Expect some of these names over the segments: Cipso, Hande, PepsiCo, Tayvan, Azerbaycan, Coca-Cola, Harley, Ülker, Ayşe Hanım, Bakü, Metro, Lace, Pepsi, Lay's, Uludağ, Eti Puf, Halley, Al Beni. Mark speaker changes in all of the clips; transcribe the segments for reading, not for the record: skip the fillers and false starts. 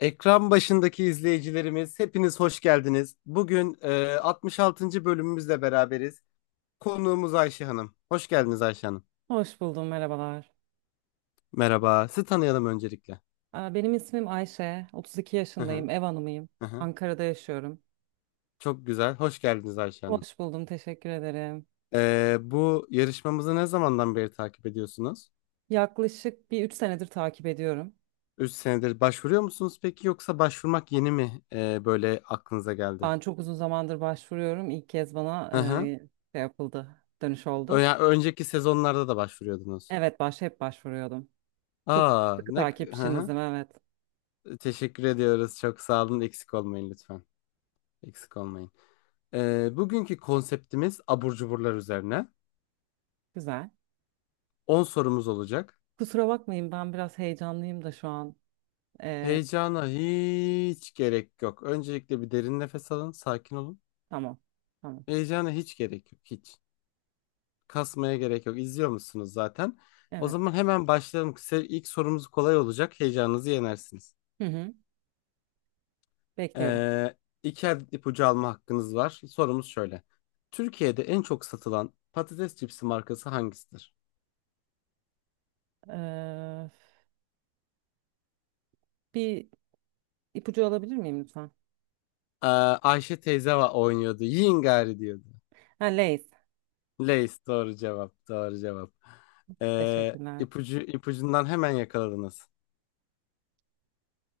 Speaker 1: Ekran başındaki izleyicilerimiz hepiniz hoş geldiniz. Bugün 66. bölümümüzle beraberiz. Konuğumuz Ayşe Hanım. Hoş geldiniz Ayşe Hanım.
Speaker 2: Hoş buldum, merhabalar.
Speaker 1: Merhaba. Sizi tanıyalım öncelikle.
Speaker 2: Benim ismim Ayşe, 32
Speaker 1: Hı hı,
Speaker 2: yaşındayım, ev hanımıyım.
Speaker 1: hı hı.
Speaker 2: Ankara'da yaşıyorum.
Speaker 1: Çok güzel. Hoş geldiniz Ayşe Hanım.
Speaker 2: Hoş buldum, teşekkür ederim.
Speaker 1: Bu yarışmamızı ne zamandan beri takip ediyorsunuz?
Speaker 2: Yaklaşık bir 3 senedir takip ediyorum.
Speaker 1: 3 senedir başvuruyor musunuz peki yoksa başvurmak yeni mi böyle aklınıza geldi?
Speaker 2: Ben çok uzun zamandır başvuruyorum. İlk kez
Speaker 1: Hı
Speaker 2: bana
Speaker 1: hı.
Speaker 2: şey yapıldı, dönüş oldu.
Speaker 1: Yani önceki sezonlarda da başvuruyordunuz.
Speaker 2: Evet, hep başvuruyordum. Çok
Speaker 1: Aa
Speaker 2: sıkı
Speaker 1: ne hı hı.
Speaker 2: takipçinizim, evet.
Speaker 1: Teşekkür ediyoruz. Çok sağ olun. Eksik olmayın lütfen. Eksik olmayın. Bugünkü konseptimiz abur cuburlar üzerine.
Speaker 2: Güzel.
Speaker 1: 10 sorumuz olacak.
Speaker 2: Kusura bakmayın, ben biraz heyecanlıyım da şu an. E,
Speaker 1: Heyecana hiç gerek yok. Öncelikle bir derin nefes alın. Sakin olun.
Speaker 2: tamam, tamam.
Speaker 1: Heyecana hiç gerek yok. Hiç. Kasmaya gerek yok. İzliyor musunuz zaten? O
Speaker 2: Evet.
Speaker 1: zaman hemen başlayalım. İlk sorumuz kolay olacak. Heyecanınızı yenersiniz.
Speaker 2: Hı hı, bekliyorum.
Speaker 1: Ee, iki adet ipucu alma hakkınız var. Sorumuz şöyle. Türkiye'de en çok satılan patates cipsi markası hangisidir?
Speaker 2: Ee, bir ipucu alabilir miyim lütfen?
Speaker 1: Ayşe teyze oynuyordu. Yiyin gari diyordu.
Speaker 2: Ha, Lay's.
Speaker 1: Lace doğru cevap. Doğru cevap.
Speaker 2: Teşekkürler.
Speaker 1: İpucundan hemen yakaladınız.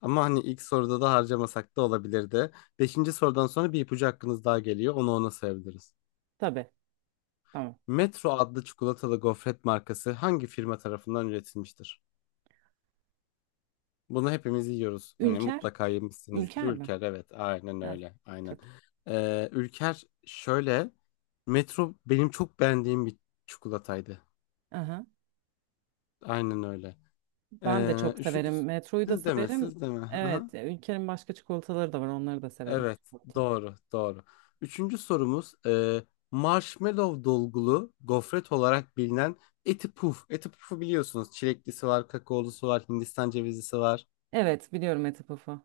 Speaker 1: Ama hani ilk soruda da harcamasak da olabilirdi. Beşinci sorudan sonra bir ipucu hakkınız daha geliyor. Onu ona sayabiliriz.
Speaker 2: Tabii. Tamam.
Speaker 1: Metro adlı çikolatalı gofret markası hangi firma tarafından üretilmiştir? Bunu hepimiz yiyoruz. Hani
Speaker 2: Ülker.
Speaker 1: mutlaka yemişsinizdir.
Speaker 2: Ülker mi?
Speaker 1: Ülker evet aynen
Speaker 2: Evet.
Speaker 1: öyle. Aynen.
Speaker 2: Çok.
Speaker 1: Ülker şöyle. Metro benim çok beğendiğim bir çikolataydı.
Speaker 2: Aha.
Speaker 1: Aynen öyle.
Speaker 2: Ben de çok
Speaker 1: Üçüncü
Speaker 2: severim. Metroyu da
Speaker 1: siz deme
Speaker 2: severim.
Speaker 1: siz deme. Aha.
Speaker 2: Evet. Ülker'in başka çikolataları da var. Onları da severim.
Speaker 1: Evet
Speaker 2: Çikolata.
Speaker 1: doğru doğru. Üçüncü sorumuz marshmallow dolgulu gofret olarak bilinen Eti Puf. Eti Puf'u biliyorsunuz. Çileklisi var, kakaolusu var, Hindistan cevizlisi var.
Speaker 2: Evet. Biliyorum Eti Puf'u.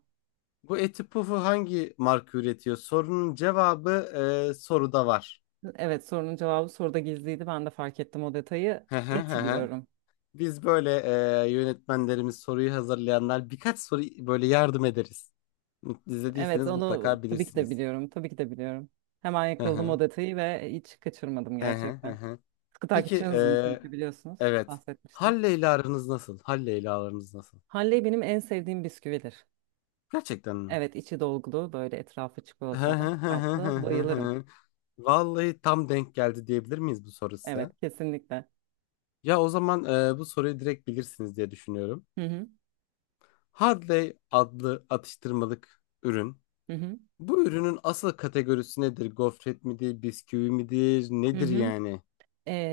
Speaker 1: Bu Eti Puf'u hangi marka üretiyor? Sorunun cevabı soruda var.
Speaker 2: Evet. Sorunun cevabı soruda gizliydi. Ben de fark ettim o detayı.
Speaker 1: Hı hı hı
Speaker 2: Eti
Speaker 1: hı.
Speaker 2: diyorum.
Speaker 1: Biz böyle yönetmenlerimiz soruyu hazırlayanlar birkaç soru böyle yardım ederiz.
Speaker 2: Evet.
Speaker 1: İzlediyseniz
Speaker 2: Onu
Speaker 1: mutlaka
Speaker 2: tabii ki de
Speaker 1: bilirsiniz.
Speaker 2: biliyorum. Tabii ki de biliyorum. Hemen
Speaker 1: Hı
Speaker 2: yakaladım o
Speaker 1: hı.
Speaker 2: detayı ve hiç kaçırmadım
Speaker 1: Hı hı hı
Speaker 2: gerçekten.
Speaker 1: hı.
Speaker 2: Sıkı
Speaker 1: Peki
Speaker 2: takipçinizim çünkü biliyorsunuz.
Speaker 1: evet.
Speaker 2: Bahsetmiştim.
Speaker 1: Halle ile aranız nasıl? Halle ile aranız nasıl?
Speaker 2: Halley benim en sevdiğim bisküvidir.
Speaker 1: Gerçekten mi?
Speaker 2: Evet, içi dolgulu, böyle etrafı
Speaker 1: Hı
Speaker 2: çikolata
Speaker 1: hı hı hı
Speaker 2: kaplı.
Speaker 1: hı hı
Speaker 2: Bayılırım.
Speaker 1: hı. Vallahi tam denk geldi diyebilir miyiz bu
Speaker 2: Evet,
Speaker 1: sorusu?
Speaker 2: kesinlikle.
Speaker 1: Ya o zaman bu soruyu direkt bilirsiniz diye düşünüyorum.
Speaker 2: Hı hı,
Speaker 1: Harley adlı atıştırmalık ürün.
Speaker 2: hı hı,
Speaker 1: Bu ürünün asıl kategorisi nedir? Gofret midir, bisküvi midir,
Speaker 2: hı
Speaker 1: nedir
Speaker 2: hı.
Speaker 1: yani?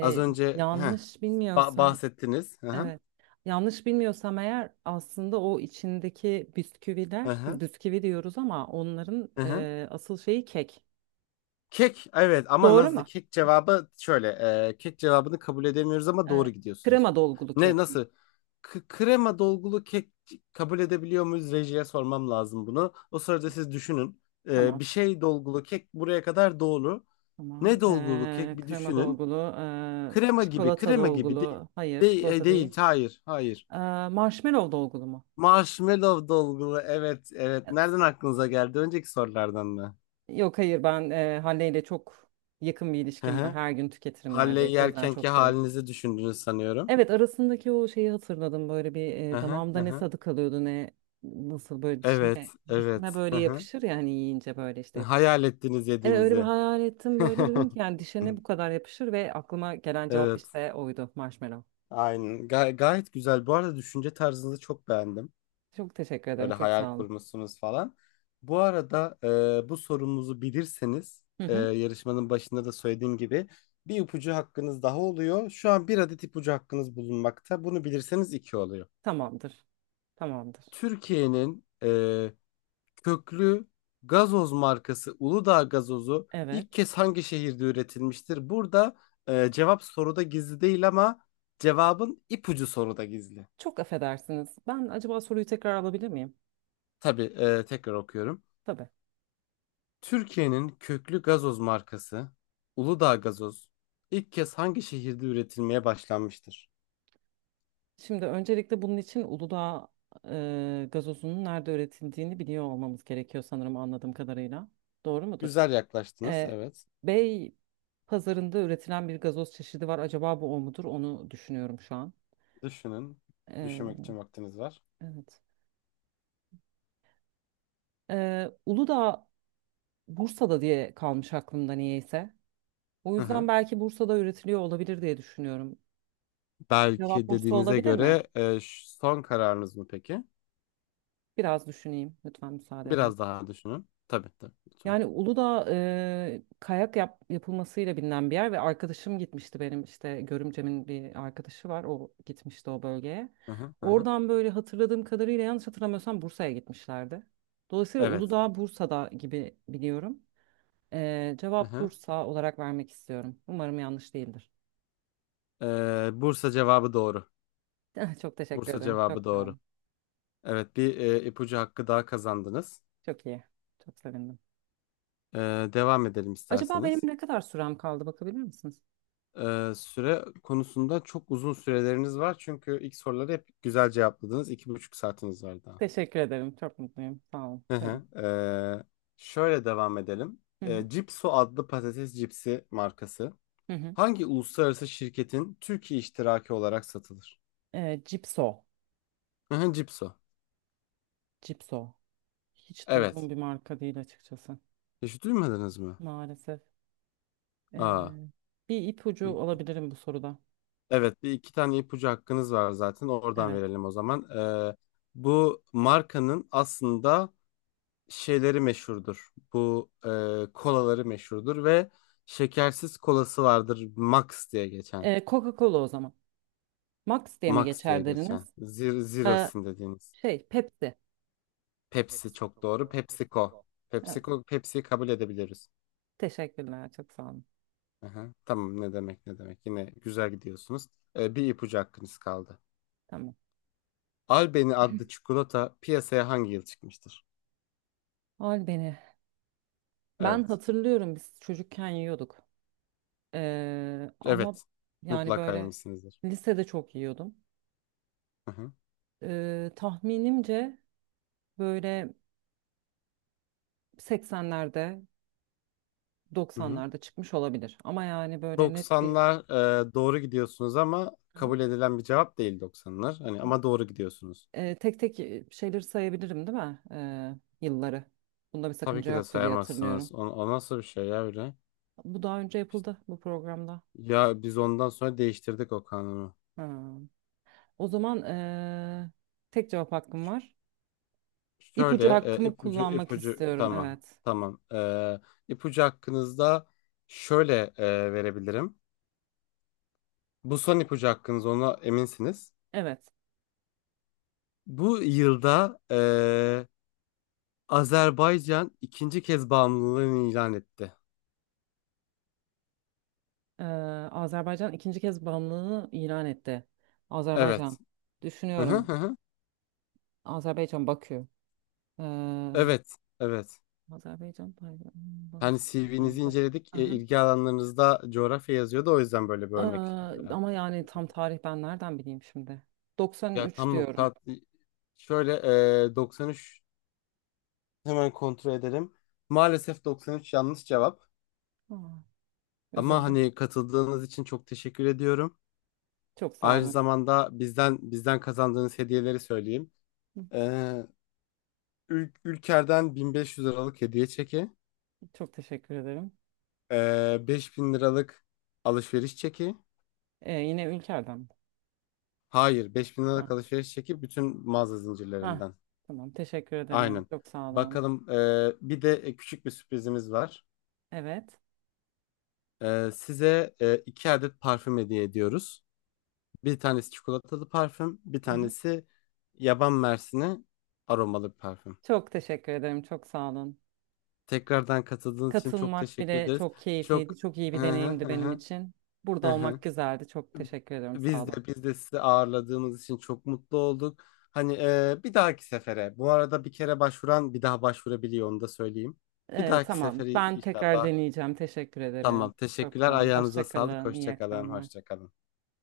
Speaker 1: Az önce
Speaker 2: yanlış bilmiyorsam,
Speaker 1: bahsettiniz. Hı hı.
Speaker 2: evet. Yanlış bilmiyorsam eğer aslında o içindeki
Speaker 1: Hı
Speaker 2: bisküviler, biz
Speaker 1: hı.
Speaker 2: bisküvi diyoruz ama onların
Speaker 1: Hı hı.
Speaker 2: asıl şeyi kek.
Speaker 1: Kek evet ama
Speaker 2: Doğru
Speaker 1: nasıl
Speaker 2: mu?
Speaker 1: kek cevabı şöyle kek cevabını kabul edemiyoruz ama
Speaker 2: Ee,
Speaker 1: doğru gidiyorsunuz.
Speaker 2: krema dolgulu
Speaker 1: Ne
Speaker 2: kek mi?
Speaker 1: nasıl krema dolgulu kek kabul edebiliyor muyuz, rejiye sormam lazım bunu. O sırada siz düşünün.
Speaker 2: Tamam.
Speaker 1: Bir şey dolgulu kek buraya kadar doğru. Ne
Speaker 2: Tamam.
Speaker 1: dolgulu kek bir
Speaker 2: Krema
Speaker 1: düşünün.
Speaker 2: dolgulu,
Speaker 1: Krema gibi
Speaker 2: çikolata
Speaker 1: krema gibi değil.
Speaker 2: dolgulu. Hayır,
Speaker 1: Değil,
Speaker 2: çikolata
Speaker 1: değil
Speaker 2: değil.
Speaker 1: hayır hayır.
Speaker 2: Ee, marshmallow dolgulu mu?
Speaker 1: Marshmallow dolgulu evet evet nereden aklınıza geldi, önceki sorulardan mı?
Speaker 2: Yok hayır ben Hande ile çok yakın bir
Speaker 1: Hı
Speaker 2: ilişkim var.
Speaker 1: hı.
Speaker 2: Her gün tüketirim
Speaker 1: Halley
Speaker 2: neredeyse. O yüzden
Speaker 1: yerkenki
Speaker 2: çok severim.
Speaker 1: halinizi düşündünüz sanıyorum.
Speaker 2: Evet, arasındaki o şeyi hatırladım. Böyle bir
Speaker 1: Aha,
Speaker 2: damağımda ne
Speaker 1: aha.
Speaker 2: tadı kalıyordu, ne nasıl, böyle
Speaker 1: Evet,
Speaker 2: dişime
Speaker 1: evet.
Speaker 2: dişime böyle
Speaker 1: Aha.
Speaker 2: yapışır ya hani, yiyince böyle işte yapışır.
Speaker 1: Hayal ettiniz
Speaker 2: Evet, öyle bir
Speaker 1: yediğinizi.
Speaker 2: hayal ettim, böyle dedim ki yani dişe ne bu kadar yapışır ve aklıma gelen cevap
Speaker 1: Evet.
Speaker 2: işte oydu, marshmallow.
Speaker 1: Aynen. Gayet güzel. Bu arada düşünce tarzınızı çok beğendim.
Speaker 2: Çok teşekkür ederim,
Speaker 1: Böyle
Speaker 2: çok
Speaker 1: hayal
Speaker 2: sağ olun.
Speaker 1: kurmuşsunuz falan. Bu arada bu sorumuzu bilirseniz
Speaker 2: Hı hı.
Speaker 1: yarışmanın başında da söylediğim gibi bir ipucu hakkınız daha oluyor. Şu an bir adet ipucu hakkınız bulunmakta. Bunu bilirseniz iki oluyor.
Speaker 2: Tamamdır. Tamamdır.
Speaker 1: Türkiye'nin köklü gazoz markası Uludağ gazozu ilk
Speaker 2: Evet.
Speaker 1: kez hangi şehirde üretilmiştir? Burada cevap soruda gizli değil ama cevabın ipucu soruda gizli.
Speaker 2: Çok affedersiniz. Ben acaba soruyu tekrar alabilir miyim?
Speaker 1: Tabii tekrar okuyorum.
Speaker 2: Tabii.
Speaker 1: Türkiye'nin köklü gazoz markası Uludağ gazoz ilk kez hangi şehirde üretilmeye başlanmıştır?
Speaker 2: Şimdi öncelikle bunun için Uludağ gazozunun nerede üretildiğini biliyor olmamız gerekiyor sanırım, anladığım kadarıyla. Doğru mudur?
Speaker 1: Güzel yaklaştınız,
Speaker 2: E,
Speaker 1: evet.
Speaker 2: Bey pazarında üretilen bir gazoz çeşidi var. Acaba bu o mudur? Onu düşünüyorum şu an.
Speaker 1: Düşünün.
Speaker 2: E,
Speaker 1: Düşünmek için vaktiniz var.
Speaker 2: evet. Uludağ Bursa'da diye kalmış aklımda niyeyse. O
Speaker 1: Hı
Speaker 2: yüzden
Speaker 1: hı.
Speaker 2: belki Bursa'da üretiliyor olabilir diye düşünüyorum. Cevap
Speaker 1: Belki
Speaker 2: Bursa
Speaker 1: dediğinize
Speaker 2: olabilir mi?
Speaker 1: göre son kararınız mı peki?
Speaker 2: Biraz düşüneyim. Lütfen müsaade edin.
Speaker 1: Biraz daha düşünün. Tabii tabii lütfen.
Speaker 2: Yani Uludağ, yapılmasıyla bilinen bir yer ve arkadaşım gitmişti benim, işte Görümcem'in bir arkadaşı var, o gitmişti o bölgeye.
Speaker 1: Hı hı, hı hı.
Speaker 2: Oradan böyle hatırladığım kadarıyla, yanlış hatırlamıyorsam, Bursa'ya gitmişlerdi. Dolayısıyla
Speaker 1: Evet.
Speaker 2: Uludağ Bursa'da gibi biliyorum.
Speaker 1: Hı
Speaker 2: Cevap
Speaker 1: hı.
Speaker 2: Bursa olarak vermek istiyorum. Umarım yanlış değildir.
Speaker 1: Bursa cevabı doğru.
Speaker 2: Çok teşekkür
Speaker 1: Bursa
Speaker 2: ederim. Çok
Speaker 1: cevabı
Speaker 2: sağ
Speaker 1: doğru.
Speaker 2: olun.
Speaker 1: Evet bir ipucu hakkı daha kazandınız.
Speaker 2: Çok iyi. Çok sevindim.
Speaker 1: Ee, Devam edelim
Speaker 2: Acaba benim
Speaker 1: isterseniz.
Speaker 2: ne kadar sürem kaldı, bakabilir misiniz?
Speaker 1: Süre konusunda çok uzun süreleriniz var. Çünkü ilk soruları hep güzel cevapladınız. 2,5 saatiniz var daha.
Speaker 2: Teşekkür ederim. Çok mutluyum. Sağ olun.
Speaker 1: Hı
Speaker 2: Buyurun.
Speaker 1: hı. Şöyle devam edelim.
Speaker 2: Hı hı.
Speaker 1: Cipso adlı patates cipsi markası
Speaker 2: Hı hı.
Speaker 1: hangi uluslararası şirketin Türkiye iştiraki olarak satılır?
Speaker 2: E, Cipso.
Speaker 1: Hı hı, Cipso.
Speaker 2: Cipso. Hiç
Speaker 1: Evet.
Speaker 2: duyduğum bir marka değil açıkçası.
Speaker 1: Hiç duymadınız mı?
Speaker 2: Maalesef. E,
Speaker 1: Aa.
Speaker 2: bir ipucu alabilirim bu soruda.
Speaker 1: Evet, bir iki tane ipucu hakkınız var zaten. Oradan
Speaker 2: Evet.
Speaker 1: verelim o zaman. Bu markanın aslında şeyleri meşhurdur. Bu kolaları meşhurdur ve şekersiz kolası vardır. Max diye geçen.
Speaker 2: E, Coca-Cola o zaman. Max diye mi
Speaker 1: Max diye
Speaker 2: geçer
Speaker 1: geçen.
Speaker 2: deriniz?
Speaker 1: Zero,
Speaker 2: E,
Speaker 1: Zero'sin dediğiniz.
Speaker 2: şey, Pepsi.
Speaker 1: Pepsi çok doğru. PepsiCo.
Speaker 2: Evet.
Speaker 1: PepsiCo, Pepsi'yi kabul edebiliriz.
Speaker 2: Teşekkürler. Çok sağ olun.
Speaker 1: Aha, tamam, ne demek ne demek. Yine güzel gidiyorsunuz. Bir ipucu hakkınız kaldı.
Speaker 2: Tamam.
Speaker 1: Al Beni adlı çikolata piyasaya hangi yıl çıkmıştır?
Speaker 2: Al beni. Ben
Speaker 1: Evet.
Speaker 2: hatırlıyorum, biz çocukken yiyorduk. E, ama
Speaker 1: Evet.
Speaker 2: yani
Speaker 1: Mutlaka
Speaker 2: böyle
Speaker 1: yemişsinizdir.
Speaker 2: lisede çok yiyordum.
Speaker 1: Hı hı.
Speaker 2: Tahminimce böyle 80'lerde
Speaker 1: Hı hı.
Speaker 2: 90'larda çıkmış olabilir. Ama yani böyle net bir
Speaker 1: 90'lar doğru gidiyorsunuz ama
Speaker 2: Hı
Speaker 1: kabul edilen bir cevap değil 90'lar. Hani
Speaker 2: hı.
Speaker 1: ama doğru gidiyorsunuz.
Speaker 2: Tek tek şeyleri sayabilirim değil mi? E, yılları. Bunda bir
Speaker 1: Tabii
Speaker 2: sakınca
Speaker 1: ki de
Speaker 2: yoktu diye hatırlıyorum.
Speaker 1: sayamazsınız. O nasıl bir şey ya öyle?
Speaker 2: Bu daha önce yapıldı bu programda.
Speaker 1: Ya biz ondan sonra değiştirdik o kanunu.
Speaker 2: Ha. O zaman tek cevap hakkım var. İpucu
Speaker 1: Şöyle
Speaker 2: hakkımı kullanmak
Speaker 1: ipucu
Speaker 2: istiyorum.
Speaker 1: tamam.
Speaker 2: Evet.
Speaker 1: Tamam. İpucu hakkınızda şöyle verebilirim. Bu son ipucu hakkınız, ona eminsiniz.
Speaker 2: Evet.
Speaker 1: Bu yılda Azerbaycan ikinci kez bağımlılığını ilan etti.
Speaker 2: E, Azerbaycan ikinci kez bağımlılığını ilan etti. Azerbaycan.
Speaker 1: Evet. Hı hı
Speaker 2: Düşünüyorum.
Speaker 1: hı. Hı.
Speaker 2: Azerbaycan Bakü. E,
Speaker 1: Evet. Evet.
Speaker 2: Azerbaycan Tayvan,
Speaker 1: Hani
Speaker 2: bağımsız-
Speaker 1: CV'nizi
Speaker 2: nerede?
Speaker 1: inceledik. İlgi alanlarınızda coğrafya yazıyordu. O yüzden böyle bir örnek.
Speaker 2: Aa, ama yani tam tarih ben nereden bileyim şimdi?
Speaker 1: Ya
Speaker 2: 93
Speaker 1: tam nokta.
Speaker 2: diyorum.
Speaker 1: Şöyle 93 hemen kontrol edelim. Maalesef 93 yanlış cevap.
Speaker 2: Aa,
Speaker 1: Ama
Speaker 2: üzüldüm.
Speaker 1: hani katıldığınız için çok teşekkür ediyorum.
Speaker 2: Çok sağ
Speaker 1: Aynı
Speaker 2: olun.
Speaker 1: zamanda bizden kazandığınız hediyeleri söyleyeyim.
Speaker 2: Hı.
Speaker 1: E, Ülker'den 1.500 liralık hediye çeki,
Speaker 2: Çok teşekkür ederim.
Speaker 1: 5.000 liralık alışveriş çeki.
Speaker 2: Yine Ülker'den mi?
Speaker 1: Hayır, 5.000
Speaker 2: Ha.
Speaker 1: liralık alışveriş çeki bütün mağaza
Speaker 2: Ha,
Speaker 1: zincirlerinden.
Speaker 2: tamam, teşekkür ederim.
Speaker 1: Aynen.
Speaker 2: Çok sağ olun.
Speaker 1: Bakalım, bir de küçük bir sürprizimiz var.
Speaker 2: Evet.
Speaker 1: Size iki adet parfüm hediye ediyoruz. Bir tanesi çikolatalı parfüm, bir
Speaker 2: Aha.
Speaker 1: tanesi yaban mersini aromalı bir parfüm.
Speaker 2: Çok teşekkür ederim. Çok sağ olun.
Speaker 1: Tekrardan katıldığınız için çok
Speaker 2: Katılmak
Speaker 1: teşekkür
Speaker 2: bile
Speaker 1: ederiz.
Speaker 2: çok
Speaker 1: Çok...
Speaker 2: keyifliydi. Çok iyi bir deneyimdi benim için. Burada olmak güzeldi. Çok teşekkür ederim. Sağ
Speaker 1: Biz
Speaker 2: olun.
Speaker 1: de biz de sizi ağırladığımız için çok mutlu olduk. Hani bir dahaki sefere. Bu arada bir kere başvuran bir daha başvurabiliyor, onu da söyleyeyim. Bir dahaki
Speaker 2: Tamam.
Speaker 1: sefere
Speaker 2: Ben tekrar
Speaker 1: inşallah.
Speaker 2: deneyeceğim. Teşekkür ederim.
Speaker 1: Tamam.
Speaker 2: Çok
Speaker 1: Teşekkürler.
Speaker 2: sağ olun.
Speaker 1: Ayağınıza
Speaker 2: Hoşça
Speaker 1: sağlık.
Speaker 2: kalın. İyi
Speaker 1: Hoşça kalın.
Speaker 2: akşamlar.
Speaker 1: Hoşça kalın.